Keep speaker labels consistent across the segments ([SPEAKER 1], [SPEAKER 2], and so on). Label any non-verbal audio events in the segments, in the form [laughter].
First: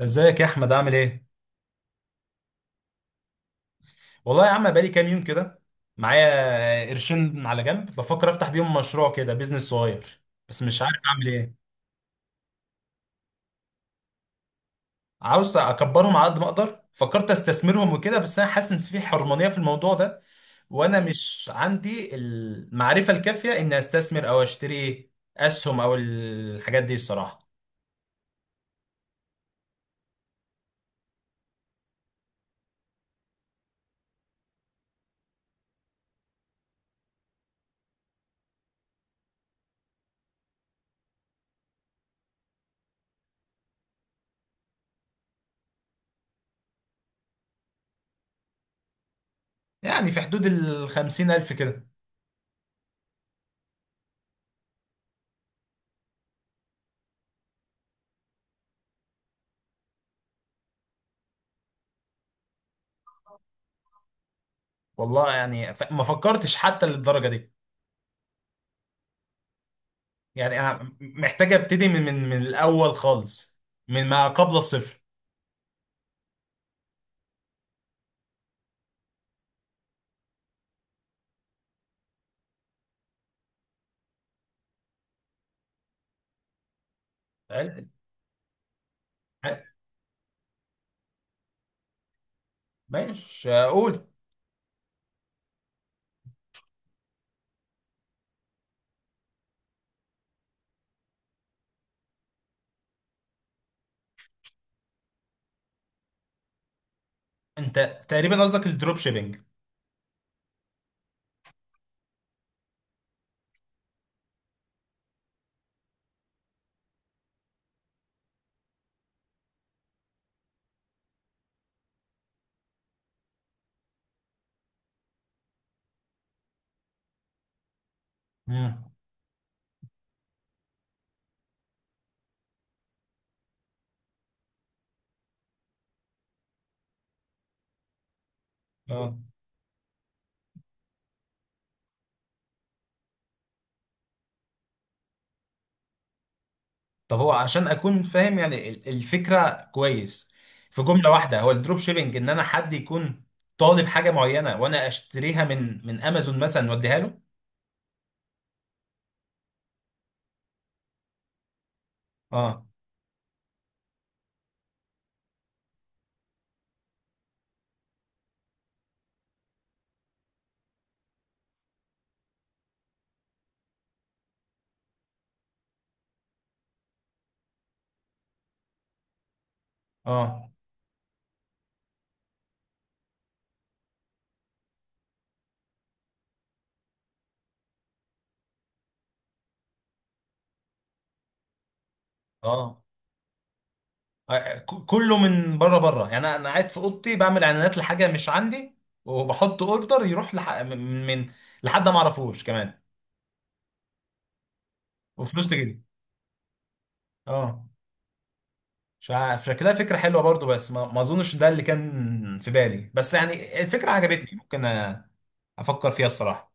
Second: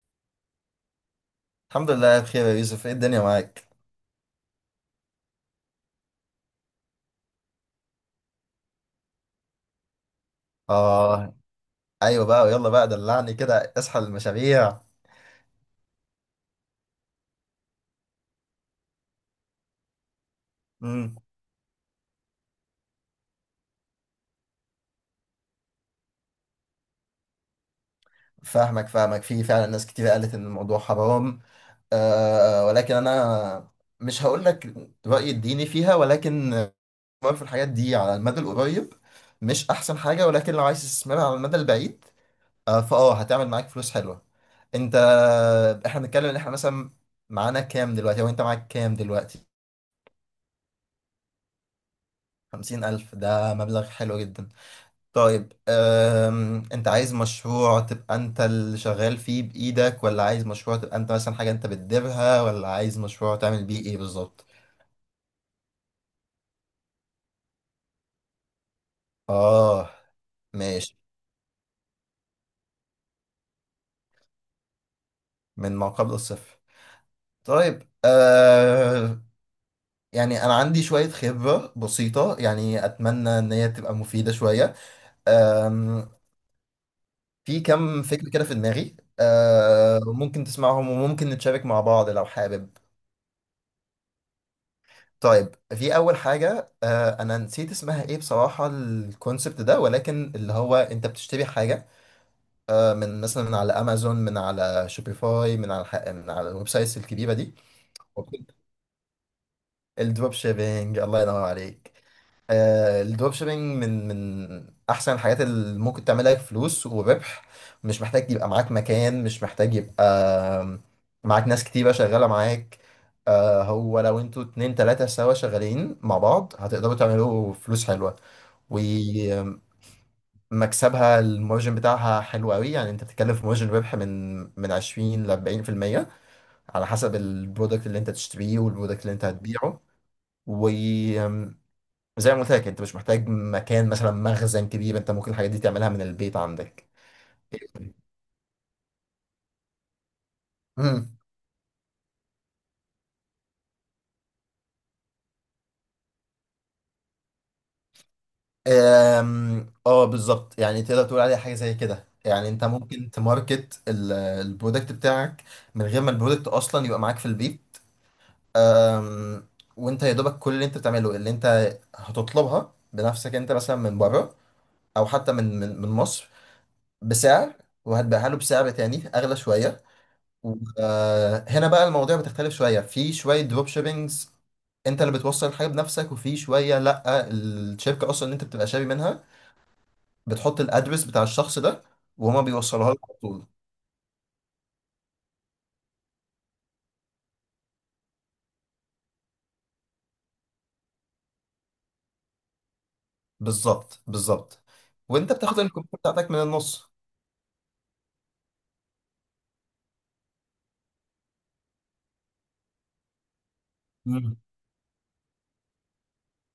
[SPEAKER 1] ازيك يا احمد عامل ايه؟
[SPEAKER 2] الحمد لله بخير يا يوسف، ايه الدنيا معاك؟
[SPEAKER 1] والله يا عم بقالي كام يوم كده، معايا قرشين على جنب بفكر افتح بيهم مشروع كده، بيزنس صغير بس مش عارف اعمل
[SPEAKER 2] اه،
[SPEAKER 1] ايه.
[SPEAKER 2] ايوه بقى، ويلا بقى دلعني كده، اصحى المشاريع.
[SPEAKER 1] عاوز اكبرهم على قد ما اقدر، فكرت استثمرهم وكده، بس انا حاسس ان في حرمانية في الموضوع ده، وانا
[SPEAKER 2] امم
[SPEAKER 1] مش عندي المعرفة الكافية ان استثمر او اشتري اسهم او الحاجات دي الصراحة.
[SPEAKER 2] فاهمك فاهمك، في فعلا ناس كتير قالت ان الموضوع حرام، ولكن انا مش هقول لك رايي الديني فيها، ولكن الاستثمار في الحاجات دي على المدى القريب مش احسن حاجه، ولكن لو عايز تستثمرها على المدى البعيد آه فاه هتعمل معاك فلوس حلوه. انت احنا بنتكلم ان احنا مثلا معانا كام دلوقتي، او انت معاك كام دلوقتي؟
[SPEAKER 1] يعني في حدود ال 50,000 الف كده.
[SPEAKER 2] 50,000 ده مبلغ حلو جدا. طيب، انت عايز مشروع تبقى انت اللي شغال فيه بإيدك، ولا عايز مشروع تبقى انت مثلا حاجة انت بتديرها، ولا عايز مشروع تعمل بيه ايه بالظبط؟
[SPEAKER 1] والله يعني ما فكرتش حتى للدرجة دي.
[SPEAKER 2] اه،
[SPEAKER 1] يعني أنا
[SPEAKER 2] ماشي.
[SPEAKER 1] محتاج ابتدي من الاول خالص، من ما قبل الصفر.
[SPEAKER 2] من ما قبل الصفر. طيب. يعني انا عندي شوية خبرة بسيطة، يعني اتمنى ان هي تبقى مفيدة شوية. أم... في
[SPEAKER 1] هل-
[SPEAKER 2] كم فكرة كده في دماغي،
[SPEAKER 1] هل-
[SPEAKER 2] ممكن تسمعهم، وممكن نتشارك مع بعض لو حابب.
[SPEAKER 1] ماشي اقول.
[SPEAKER 2] طيب، في اول حاجه، انا نسيت اسمها ايه بصراحه الكونسبت ده، ولكن اللي هو انت بتشتري حاجه من مثلا من على امازون، من على شوبيفاي، من على الويب سايتس الكبيره دي.
[SPEAKER 1] انت تقريبا قصدك الدروب شيبينج.
[SPEAKER 2] الدروب شيبينج، الله ينور عليك. الدروب شيبينج من احسن الحاجات اللي ممكن تعملها فلوس وربح. مش محتاج يبقى معاك مكان، مش محتاج يبقى آم، معاك ناس كتيرة شغالة معاك. هو لو انتوا اتنين تلاتة سوا شغالين مع بعض، هتقدروا تعملوا فلوس حلوة.
[SPEAKER 1] امم،
[SPEAKER 2] ومكسبها، المارجن بتاعها حلو قوي، يعني انت بتتكلم في مارجن ربح من 20 ل 40%، على حسب البرودكت اللي انت تشتريه والبرودكت اللي
[SPEAKER 1] اه.
[SPEAKER 2] انت هتبيعه. وزي ما قلت لك، انت مش محتاج مكان، مثلا مخزن كبير، انت ممكن الحاجات دي تعملها من البيت عندك.
[SPEAKER 1] طب هو عشان اكون فاهم يعني الفكره كويس، في جمله
[SPEAKER 2] امم
[SPEAKER 1] واحده هو الدروب شيبينج ان انا حد يكون طالب حاجه معينه وانا اشتريها من امازون مثلا واديها له.
[SPEAKER 2] أم، اه، بالظبط، يعني تقدر تقول عليها حاجه زي كده، يعني
[SPEAKER 1] اه،
[SPEAKER 2] انت ممكن تماركت البرودكت بتاعك من غير ما البرودكت اصلا يبقى معاك في البيت. أم، وانت يا دوبك كل اللي انت بتعمله، اللي انت هتطلبها بنفسك انت مثلا من بره، او حتى من مصر بسعر، وهتبيعها له بسعر تاني اغلى شويه.
[SPEAKER 1] اه،
[SPEAKER 2] هنا بقى المواضيع بتختلف شويه، في شويه دروب شيبينجز انت اللي بتوصل الحاجه بنفسك، وفي شويه لا، الشركه اصلا اللي انت بتبقى شاري منها بتحط الادرس بتاع الشخص ده وهما
[SPEAKER 1] اه،
[SPEAKER 2] بيوصلوها لك على طول.
[SPEAKER 1] آه، كله من بره يعني انا أنا قاعد في اوضتي بعمل اعلانات لحاجه مش عندي وبحط اوردر يروح لحد ما اعرفوش كمان.
[SPEAKER 2] بالظبط بالظبط، وانت
[SPEAKER 1] وفلوس
[SPEAKER 2] بتاخد
[SPEAKER 1] تجيلي،
[SPEAKER 2] الكومنت بتاعتك من النص.
[SPEAKER 1] اه. مش عارف شكلها فكره حلوه برضو، بس ما اظنش ده اللي كان في بالي، بس يعني الفكره عجبتني، ممكن أ- افكر فيها الصراحه.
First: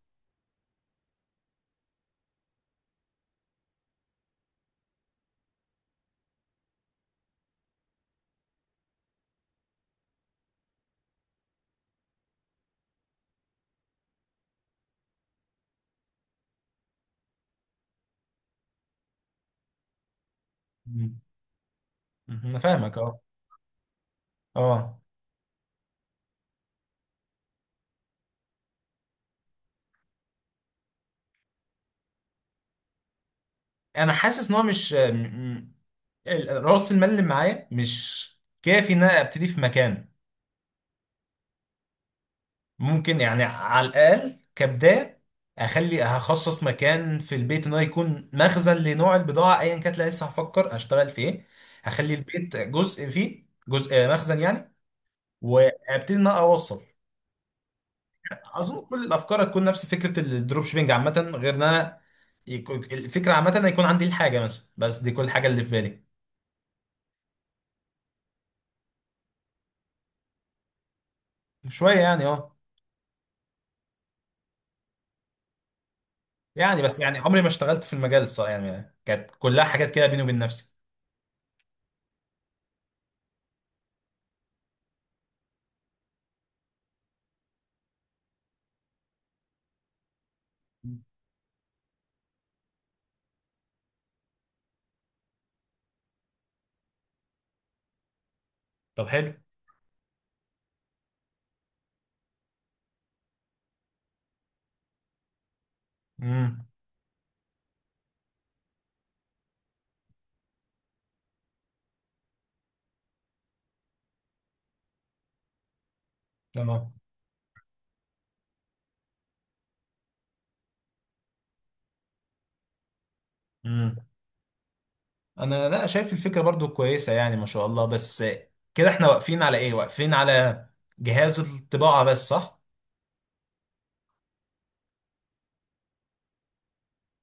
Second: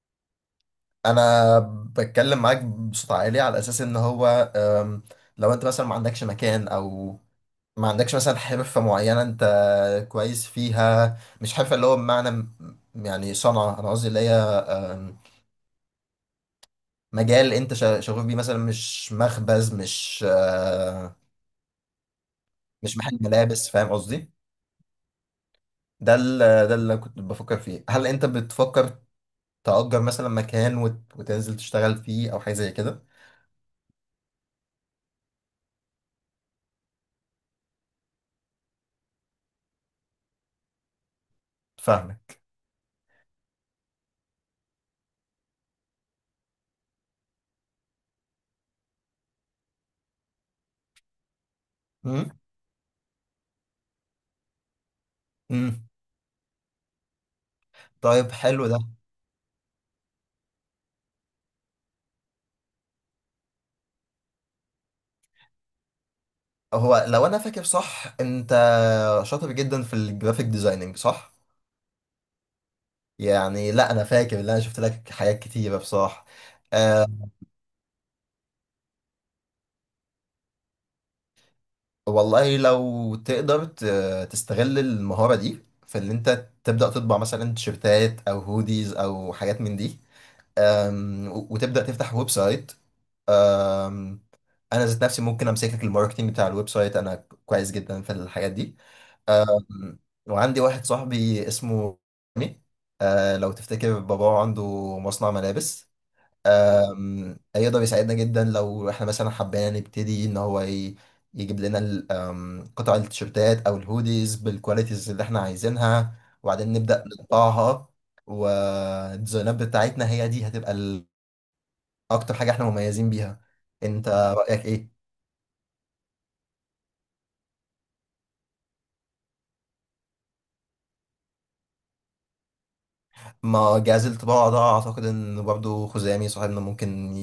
[SPEAKER 2] انا بتكلم معاك بصوت عالي على اساس ان هو أم، لو انت مثلا ما عندكش مكان، او ما عندكش مثلا حرفة معينة انت كويس فيها. مش حرفة اللي هو بمعنى يعني صنعة، انا قصدي اللي هي مجال انت شغوف بيه، مثلا مش مخبز، مش
[SPEAKER 1] مم. مم. انا فاهمك،
[SPEAKER 2] مش محل
[SPEAKER 1] اه.
[SPEAKER 2] ملابس، فاهم قصدي؟
[SPEAKER 1] اه،
[SPEAKER 2] ده ال- ده اللي كنت بفكر فيه. هل انت بتفكر تأجر مثلا مكان وتنزل تشتغل فيه، او حاجة زي كده؟
[SPEAKER 1] انا حاسس ان هو مش م- م- ال- راس المال اللي معايا مش كافي ان انا ابتدي في مكان.
[SPEAKER 2] فاهمك.
[SPEAKER 1] ممكن يعني على الأقل كبداية هخصص مكان في البيت إن هو يكون مخزن لنوع البضاعة أيا كانت، لا لسه هفكر أشتغل في إيه. هخلي
[SPEAKER 2] مم.
[SPEAKER 1] البيت جزء، فيه جزء آه، مخزن يعني.
[SPEAKER 2] مم.
[SPEAKER 1] وأبتدي إن أنا أوصل.
[SPEAKER 2] طيب، حلو ده.
[SPEAKER 1] أظن كل الأفكار هتكون نفس فكرة الدروب شيبينج عامة، غير إن أنا الفكرة عامة إن يكون عندي الحاجة مثلا، بس دي كل حاجة اللي في بالي.
[SPEAKER 2] هو لو انا فاكر صح، انت شاطر جدا في الجرافيك ديزايننج صح؟
[SPEAKER 1] شوية يعني أه.
[SPEAKER 2] يعني لا، انا فاكر ان انا شفت لك حاجات كتيره بصراحه.
[SPEAKER 1] يعني بس
[SPEAKER 2] أه
[SPEAKER 1] يعني عمري ما اشتغلت في المجال الصراحة، يعني كانت كلها حاجات كده بيني وبين نفسي.
[SPEAKER 2] والله لو تقدر تستغل المهاره دي في ان انت تبدا تطبع مثلا تيشيرتات او هوديز او حاجات من دي. وتبدا تفتح ويب سايت. أم، انا ذات نفسي ممكن امسك لك الماركتنج بتاع الويب سايت، انا كويس جدا في الحاجات دي.
[SPEAKER 1] طب حلو.
[SPEAKER 2] آم، وعندي واحد صاحبي اسمه مي، لو تفتكر باباه عنده مصنع ملابس.
[SPEAKER 1] امم،
[SPEAKER 2] هيقدر يساعدنا جدا لو احنا مثلا حبينا نبتدي، ان هو يجيب لنا ال- آم، قطع التيشيرتات او الهوديز بالكواليتيز اللي احنا عايزينها، وبعدين
[SPEAKER 1] تمام.
[SPEAKER 2] نبدأ نطبعها. والديزاينات بتاعتنا هي دي هتبقى اكتر حاجة احنا مميزين بيها.
[SPEAKER 1] مم.
[SPEAKER 2] انت رأيك ايه؟
[SPEAKER 1] انا لا شايف الفكره برضو كويسه، يعني ما شاء الله، بس كده احنا واقفين على ايه؟ واقفين على جهاز الطباعه بس، صح؟
[SPEAKER 2] ما جهاز الطباعة ده اعتقد ان برضه خزامي صاحبنا ممكن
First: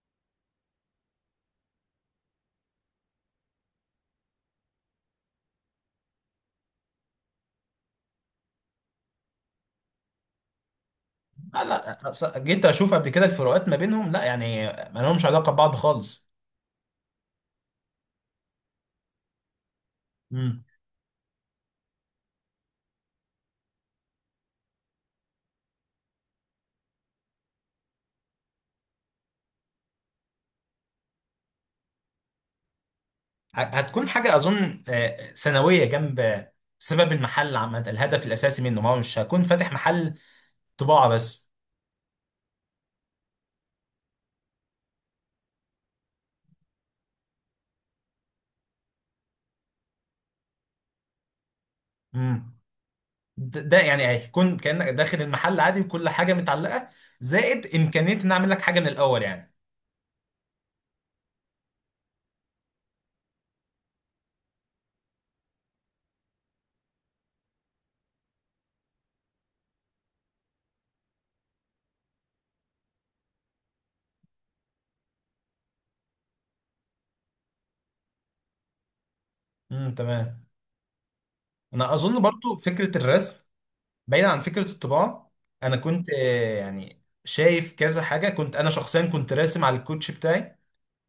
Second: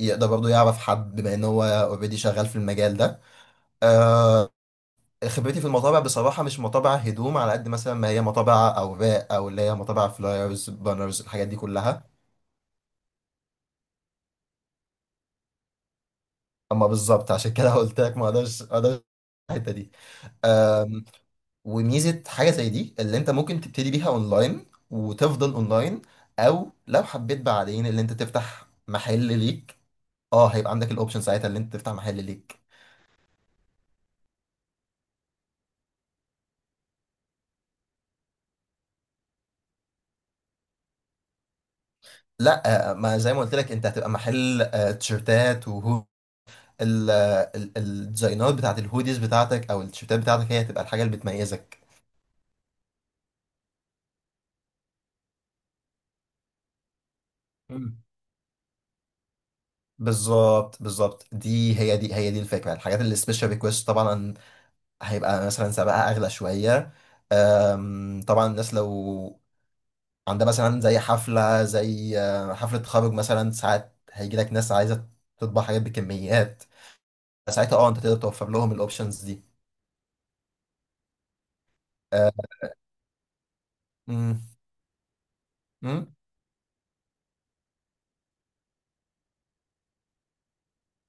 [SPEAKER 2] يقدر برضه يعرف حد، بما ان هو اوريدي شغال في المجال ده. آه خبرتي في المطابع بصراحة مش مطابع هدوم، على قد مثلا ما هي مطابع اوراق، او اللي هي مطابع فلايرز بانرز الحاجات دي
[SPEAKER 1] لا لا،
[SPEAKER 2] كلها.
[SPEAKER 1] جيت اشوف قبل كده الفروقات ما بينهم، لا يعني ما لهمش علاقه ببعض خالص.
[SPEAKER 2] اما بالظبط، عشان كده قلت لك ما اقدرش ما اقدرش الحتة دي.
[SPEAKER 1] امم.
[SPEAKER 2] آم، وميزة حاجة زي دي اللي انت ممكن تبتدي بيها اونلاين وتفضل اونلاين، او لو حبيت بعدين اللي انت تفتح محل ليك، اه هيبقى عندك الاوبشن ساعتها اللي انت تفتح محل ليك.
[SPEAKER 1] هتكون حاجه اظن آه، ثانويه جنب سبب المحل عامه، الهدف الاساسي منه ما هو مش هكون فاتح محل طباعه بس.
[SPEAKER 2] لا، ما زي ما قلت لك، انت هتبقى محل تيشيرتات، وهو الديزاينات بتاعت الهوديز بتاعتك او التيشيرتات بتاعتك هي هتبقى الحاجه اللي بتميزك.
[SPEAKER 1] امم. ده، ده يعني هيكون كانك داخل المحل عادي وكل حاجه متعلقه، زائد
[SPEAKER 2] مم.
[SPEAKER 1] امكانيه ان اعمل لك حاجه من الاول يعني.
[SPEAKER 2] بالظبط بالظبط، دي هي دي الفكره. الحاجات اللي سبيشال ريكويست طبعا هيبقى مثلا سعرها اغلى شويه. طبعا الناس لو عندها مثلا زي حفله، زي حفله تخرج مثلا، ساعات هيجي لك ناس عايزه تطبع حاجات بكميات، ساعتها اه انت تقدر توفر لهم الاوبشنز دي.
[SPEAKER 1] امم، تمام. انا اظن
[SPEAKER 2] آه،
[SPEAKER 1] برضو فكره الرسم بعيد عن فكره الطباعه. انا كنت
[SPEAKER 2] مم.
[SPEAKER 1] آه، يعني شايف كذا حاجه، كنت انا شخصيا كنت راسم على الكوتش بتاعي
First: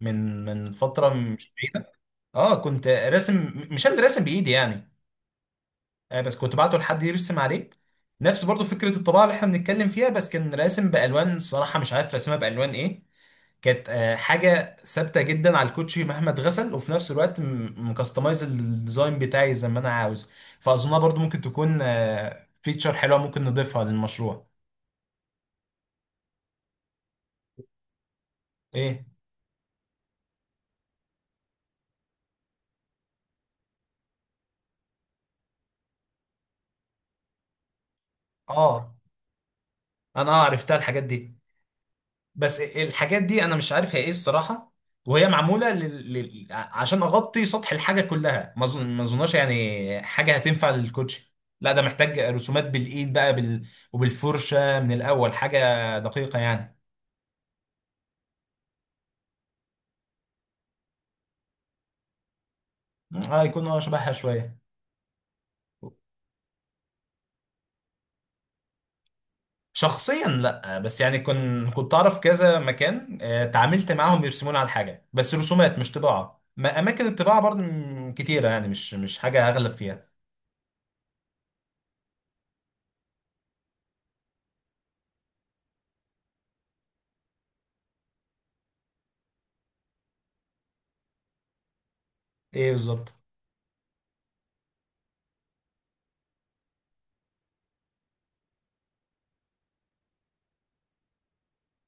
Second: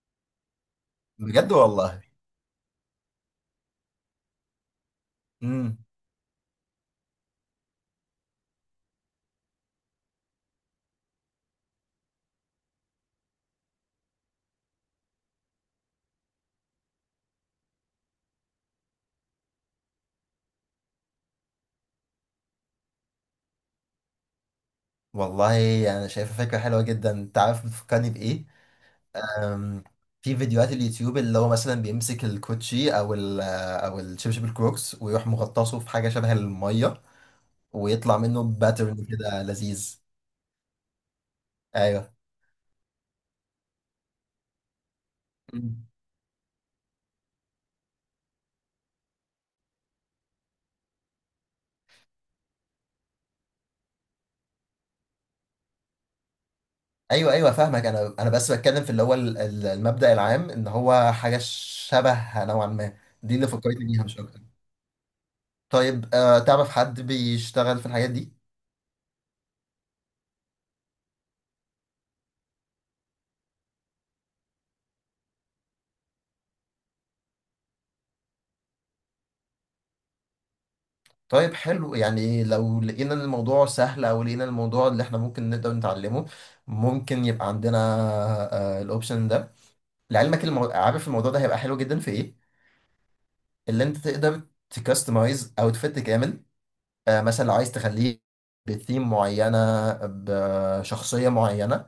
[SPEAKER 1] من فتره
[SPEAKER 2] بجد
[SPEAKER 1] مش بعيده.
[SPEAKER 2] والله.
[SPEAKER 1] اه كنت راسم، مش انا اللي راسم بايدي يعني،
[SPEAKER 2] امم
[SPEAKER 1] آه بس كنت بعته لحد يرسم عليه. نفس برضو فكره الطباعه اللي احنا بنتكلم فيها، بس كان راسم بالوان الصراحه، مش عارف راسمها بالوان ايه. كانت آه، حاجة ثابتة جدا على الكوتشي مهما اتغسل، وفي نفس الوقت مكستمايز الديزاين بتاعي زي ما انا عاوز. فاظنها برضو ممكن تكون فيتشر حلوة ممكن نضيفها للمشروع.
[SPEAKER 2] والله انا شايفه فكره حلوه جدا، انت عارف بتفكرني بايه؟
[SPEAKER 1] ايه؟
[SPEAKER 2] أم، في فيديوهات اليوتيوب اللي هو مثلا بيمسك الكوتشي، او الشبشب الكروكس ويروح مغطسه في حاجه شبه الميه، ويطلع منه
[SPEAKER 1] اه
[SPEAKER 2] باترن كده لذيذ.
[SPEAKER 1] انا آه عرفتها الحاجات دي.
[SPEAKER 2] ايوه.
[SPEAKER 1] بس الحاجات دي انا مش عارف هي ايه الصراحة، وهي معمولة
[SPEAKER 2] مم.
[SPEAKER 1] عشان اغطي سطح الحاجة كلها، ما اظن ما اظنهاش يعني حاجة هتنفع للكوتشي. لا ده محتاج رسومات بالايد بقى وبالفرشة، من الاول حاجة دقيقة يعني.
[SPEAKER 2] ايوه، ايوه. فاهمك، انا بس بتكلم في اللي هو المبدأ العام ان هو حاجه شبه نوعا ما دي
[SPEAKER 1] اه
[SPEAKER 2] اللي
[SPEAKER 1] يكون آه
[SPEAKER 2] فكرتني بيها،
[SPEAKER 1] شبهها
[SPEAKER 2] مش اكتر.
[SPEAKER 1] شوية.
[SPEAKER 2] طيب، تعرف حد بيشتغل في الحاجات دي؟
[SPEAKER 1] شخصيا لا، بس يعني كنت اعرف كذا مكان آه، تعاملت معاهم يرسمون على حاجه، بس رسومات مش طباعه. ما اماكن الطباعه برضه كتيره يعني، مش حاجه اغلب فيها.
[SPEAKER 2] طيب، حلو. يعني لو لقينا إن الموضوع سهل، او لقينا الموضوع اللي احنا ممكن نقدر نتعلمه، ممكن يبقى عندنا الاوبشن ده. لعلمك، عارف الموضوع ده هيبقى حلو جدا في ايه؟
[SPEAKER 1] ايه بالظبط.
[SPEAKER 2] اللي انت تقدر تكستمايز اوتفيت كامل، مثلا لو عايز تخليه بثيم معينة، بشخصية معينة،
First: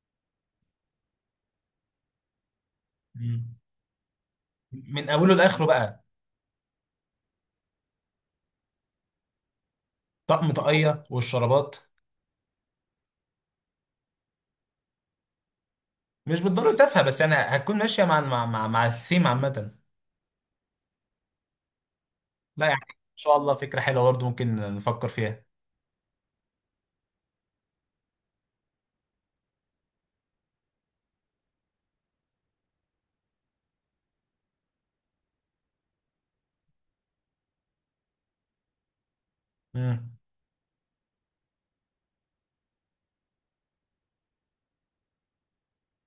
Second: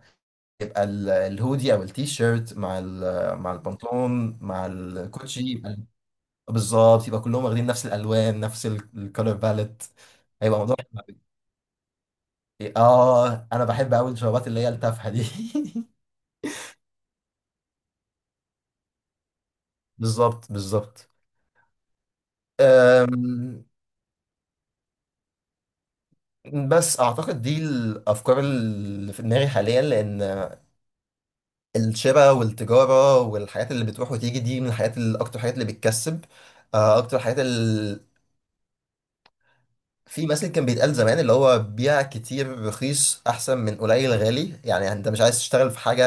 [SPEAKER 2] يبقى الهودي او التي شيرت مع مع
[SPEAKER 1] مم.
[SPEAKER 2] البنطلون مع
[SPEAKER 1] من اوله
[SPEAKER 2] الكوتشي،
[SPEAKER 1] لاخره
[SPEAKER 2] يبقى
[SPEAKER 1] بقى.
[SPEAKER 2] بالظبط، يبقى كلهم واخدين نفس الالوان، نفس الكالر باليت.
[SPEAKER 1] طقم
[SPEAKER 2] هيبقى موضوع.
[SPEAKER 1] طاقيه والشرابات.
[SPEAKER 2] اه، انا بحب قوي الشرابات اللي هي التافهه دي.
[SPEAKER 1] مش بالضروره تافهه، بس يعني هتكون ماشيه مع الثيم عامه.
[SPEAKER 2] [laughs] بالظبط بالظبط.
[SPEAKER 1] لا يعني ان شاء الله
[SPEAKER 2] أم،
[SPEAKER 1] فكره حلوه برضه، ممكن نفكر فيها.
[SPEAKER 2] بس اعتقد دي الافكار اللي في دماغي حاليا، لان الشراء والتجاره والحاجات اللي بتروح وتيجي دي من الحاجات اللي اكتر حاجات اللي بتكسب، اكتر حاجات اللي
[SPEAKER 1] مم.
[SPEAKER 2] في مثل كان بيتقال زمان اللي هو بيع كتير رخيص احسن من قليل غالي. يعني انت مش عايز تشتغل في حاجه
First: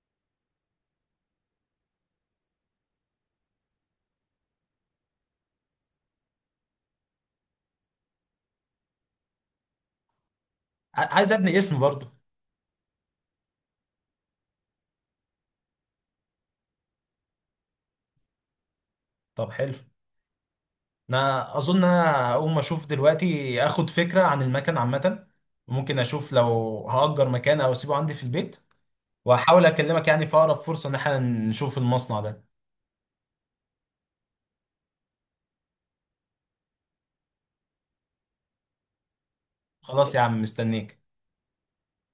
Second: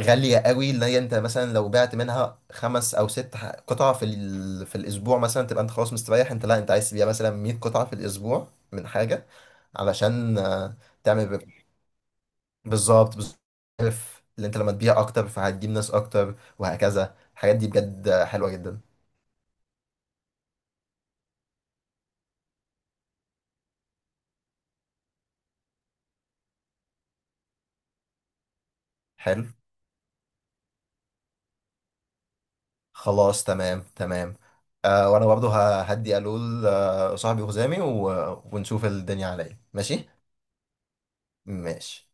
[SPEAKER 2] غالية قوي، اللي هي انت مثلا لو بعت منها خمس او ست قطع في الاسبوع مثلا، تبقى انت خلاص مستريح. انت لا، انت عايز تبيع مثلا 100 قطعة في الاسبوع من حاجة، علشان تعمل
[SPEAKER 1] عايز ابني اسم برضه.
[SPEAKER 2] بالظبط بالظبط. عارف، اللي انت لما تبيع اكتر فهتجيب ناس اكتر، وهكذا الحاجات دي بجد حلوة جدا.
[SPEAKER 1] طب حلو. انا اظن انا هقوم اشوف دلوقتي اخد فكره عن المكان عامه، ممكن اشوف لو هأجر مكان او اسيبه عندي في البيت،
[SPEAKER 2] حلو.
[SPEAKER 1] واحاول اكلمك يعني في اقرب فرصه ان احنا نشوف المصنع ده.
[SPEAKER 2] خلاص، تمام تمام. وانا برضه هدي الول صاحبي وخزامي ونشوف الدنيا على ايه. ماشي.
[SPEAKER 1] خلاص يا عم، مستنيك.
[SPEAKER 2] ماشي.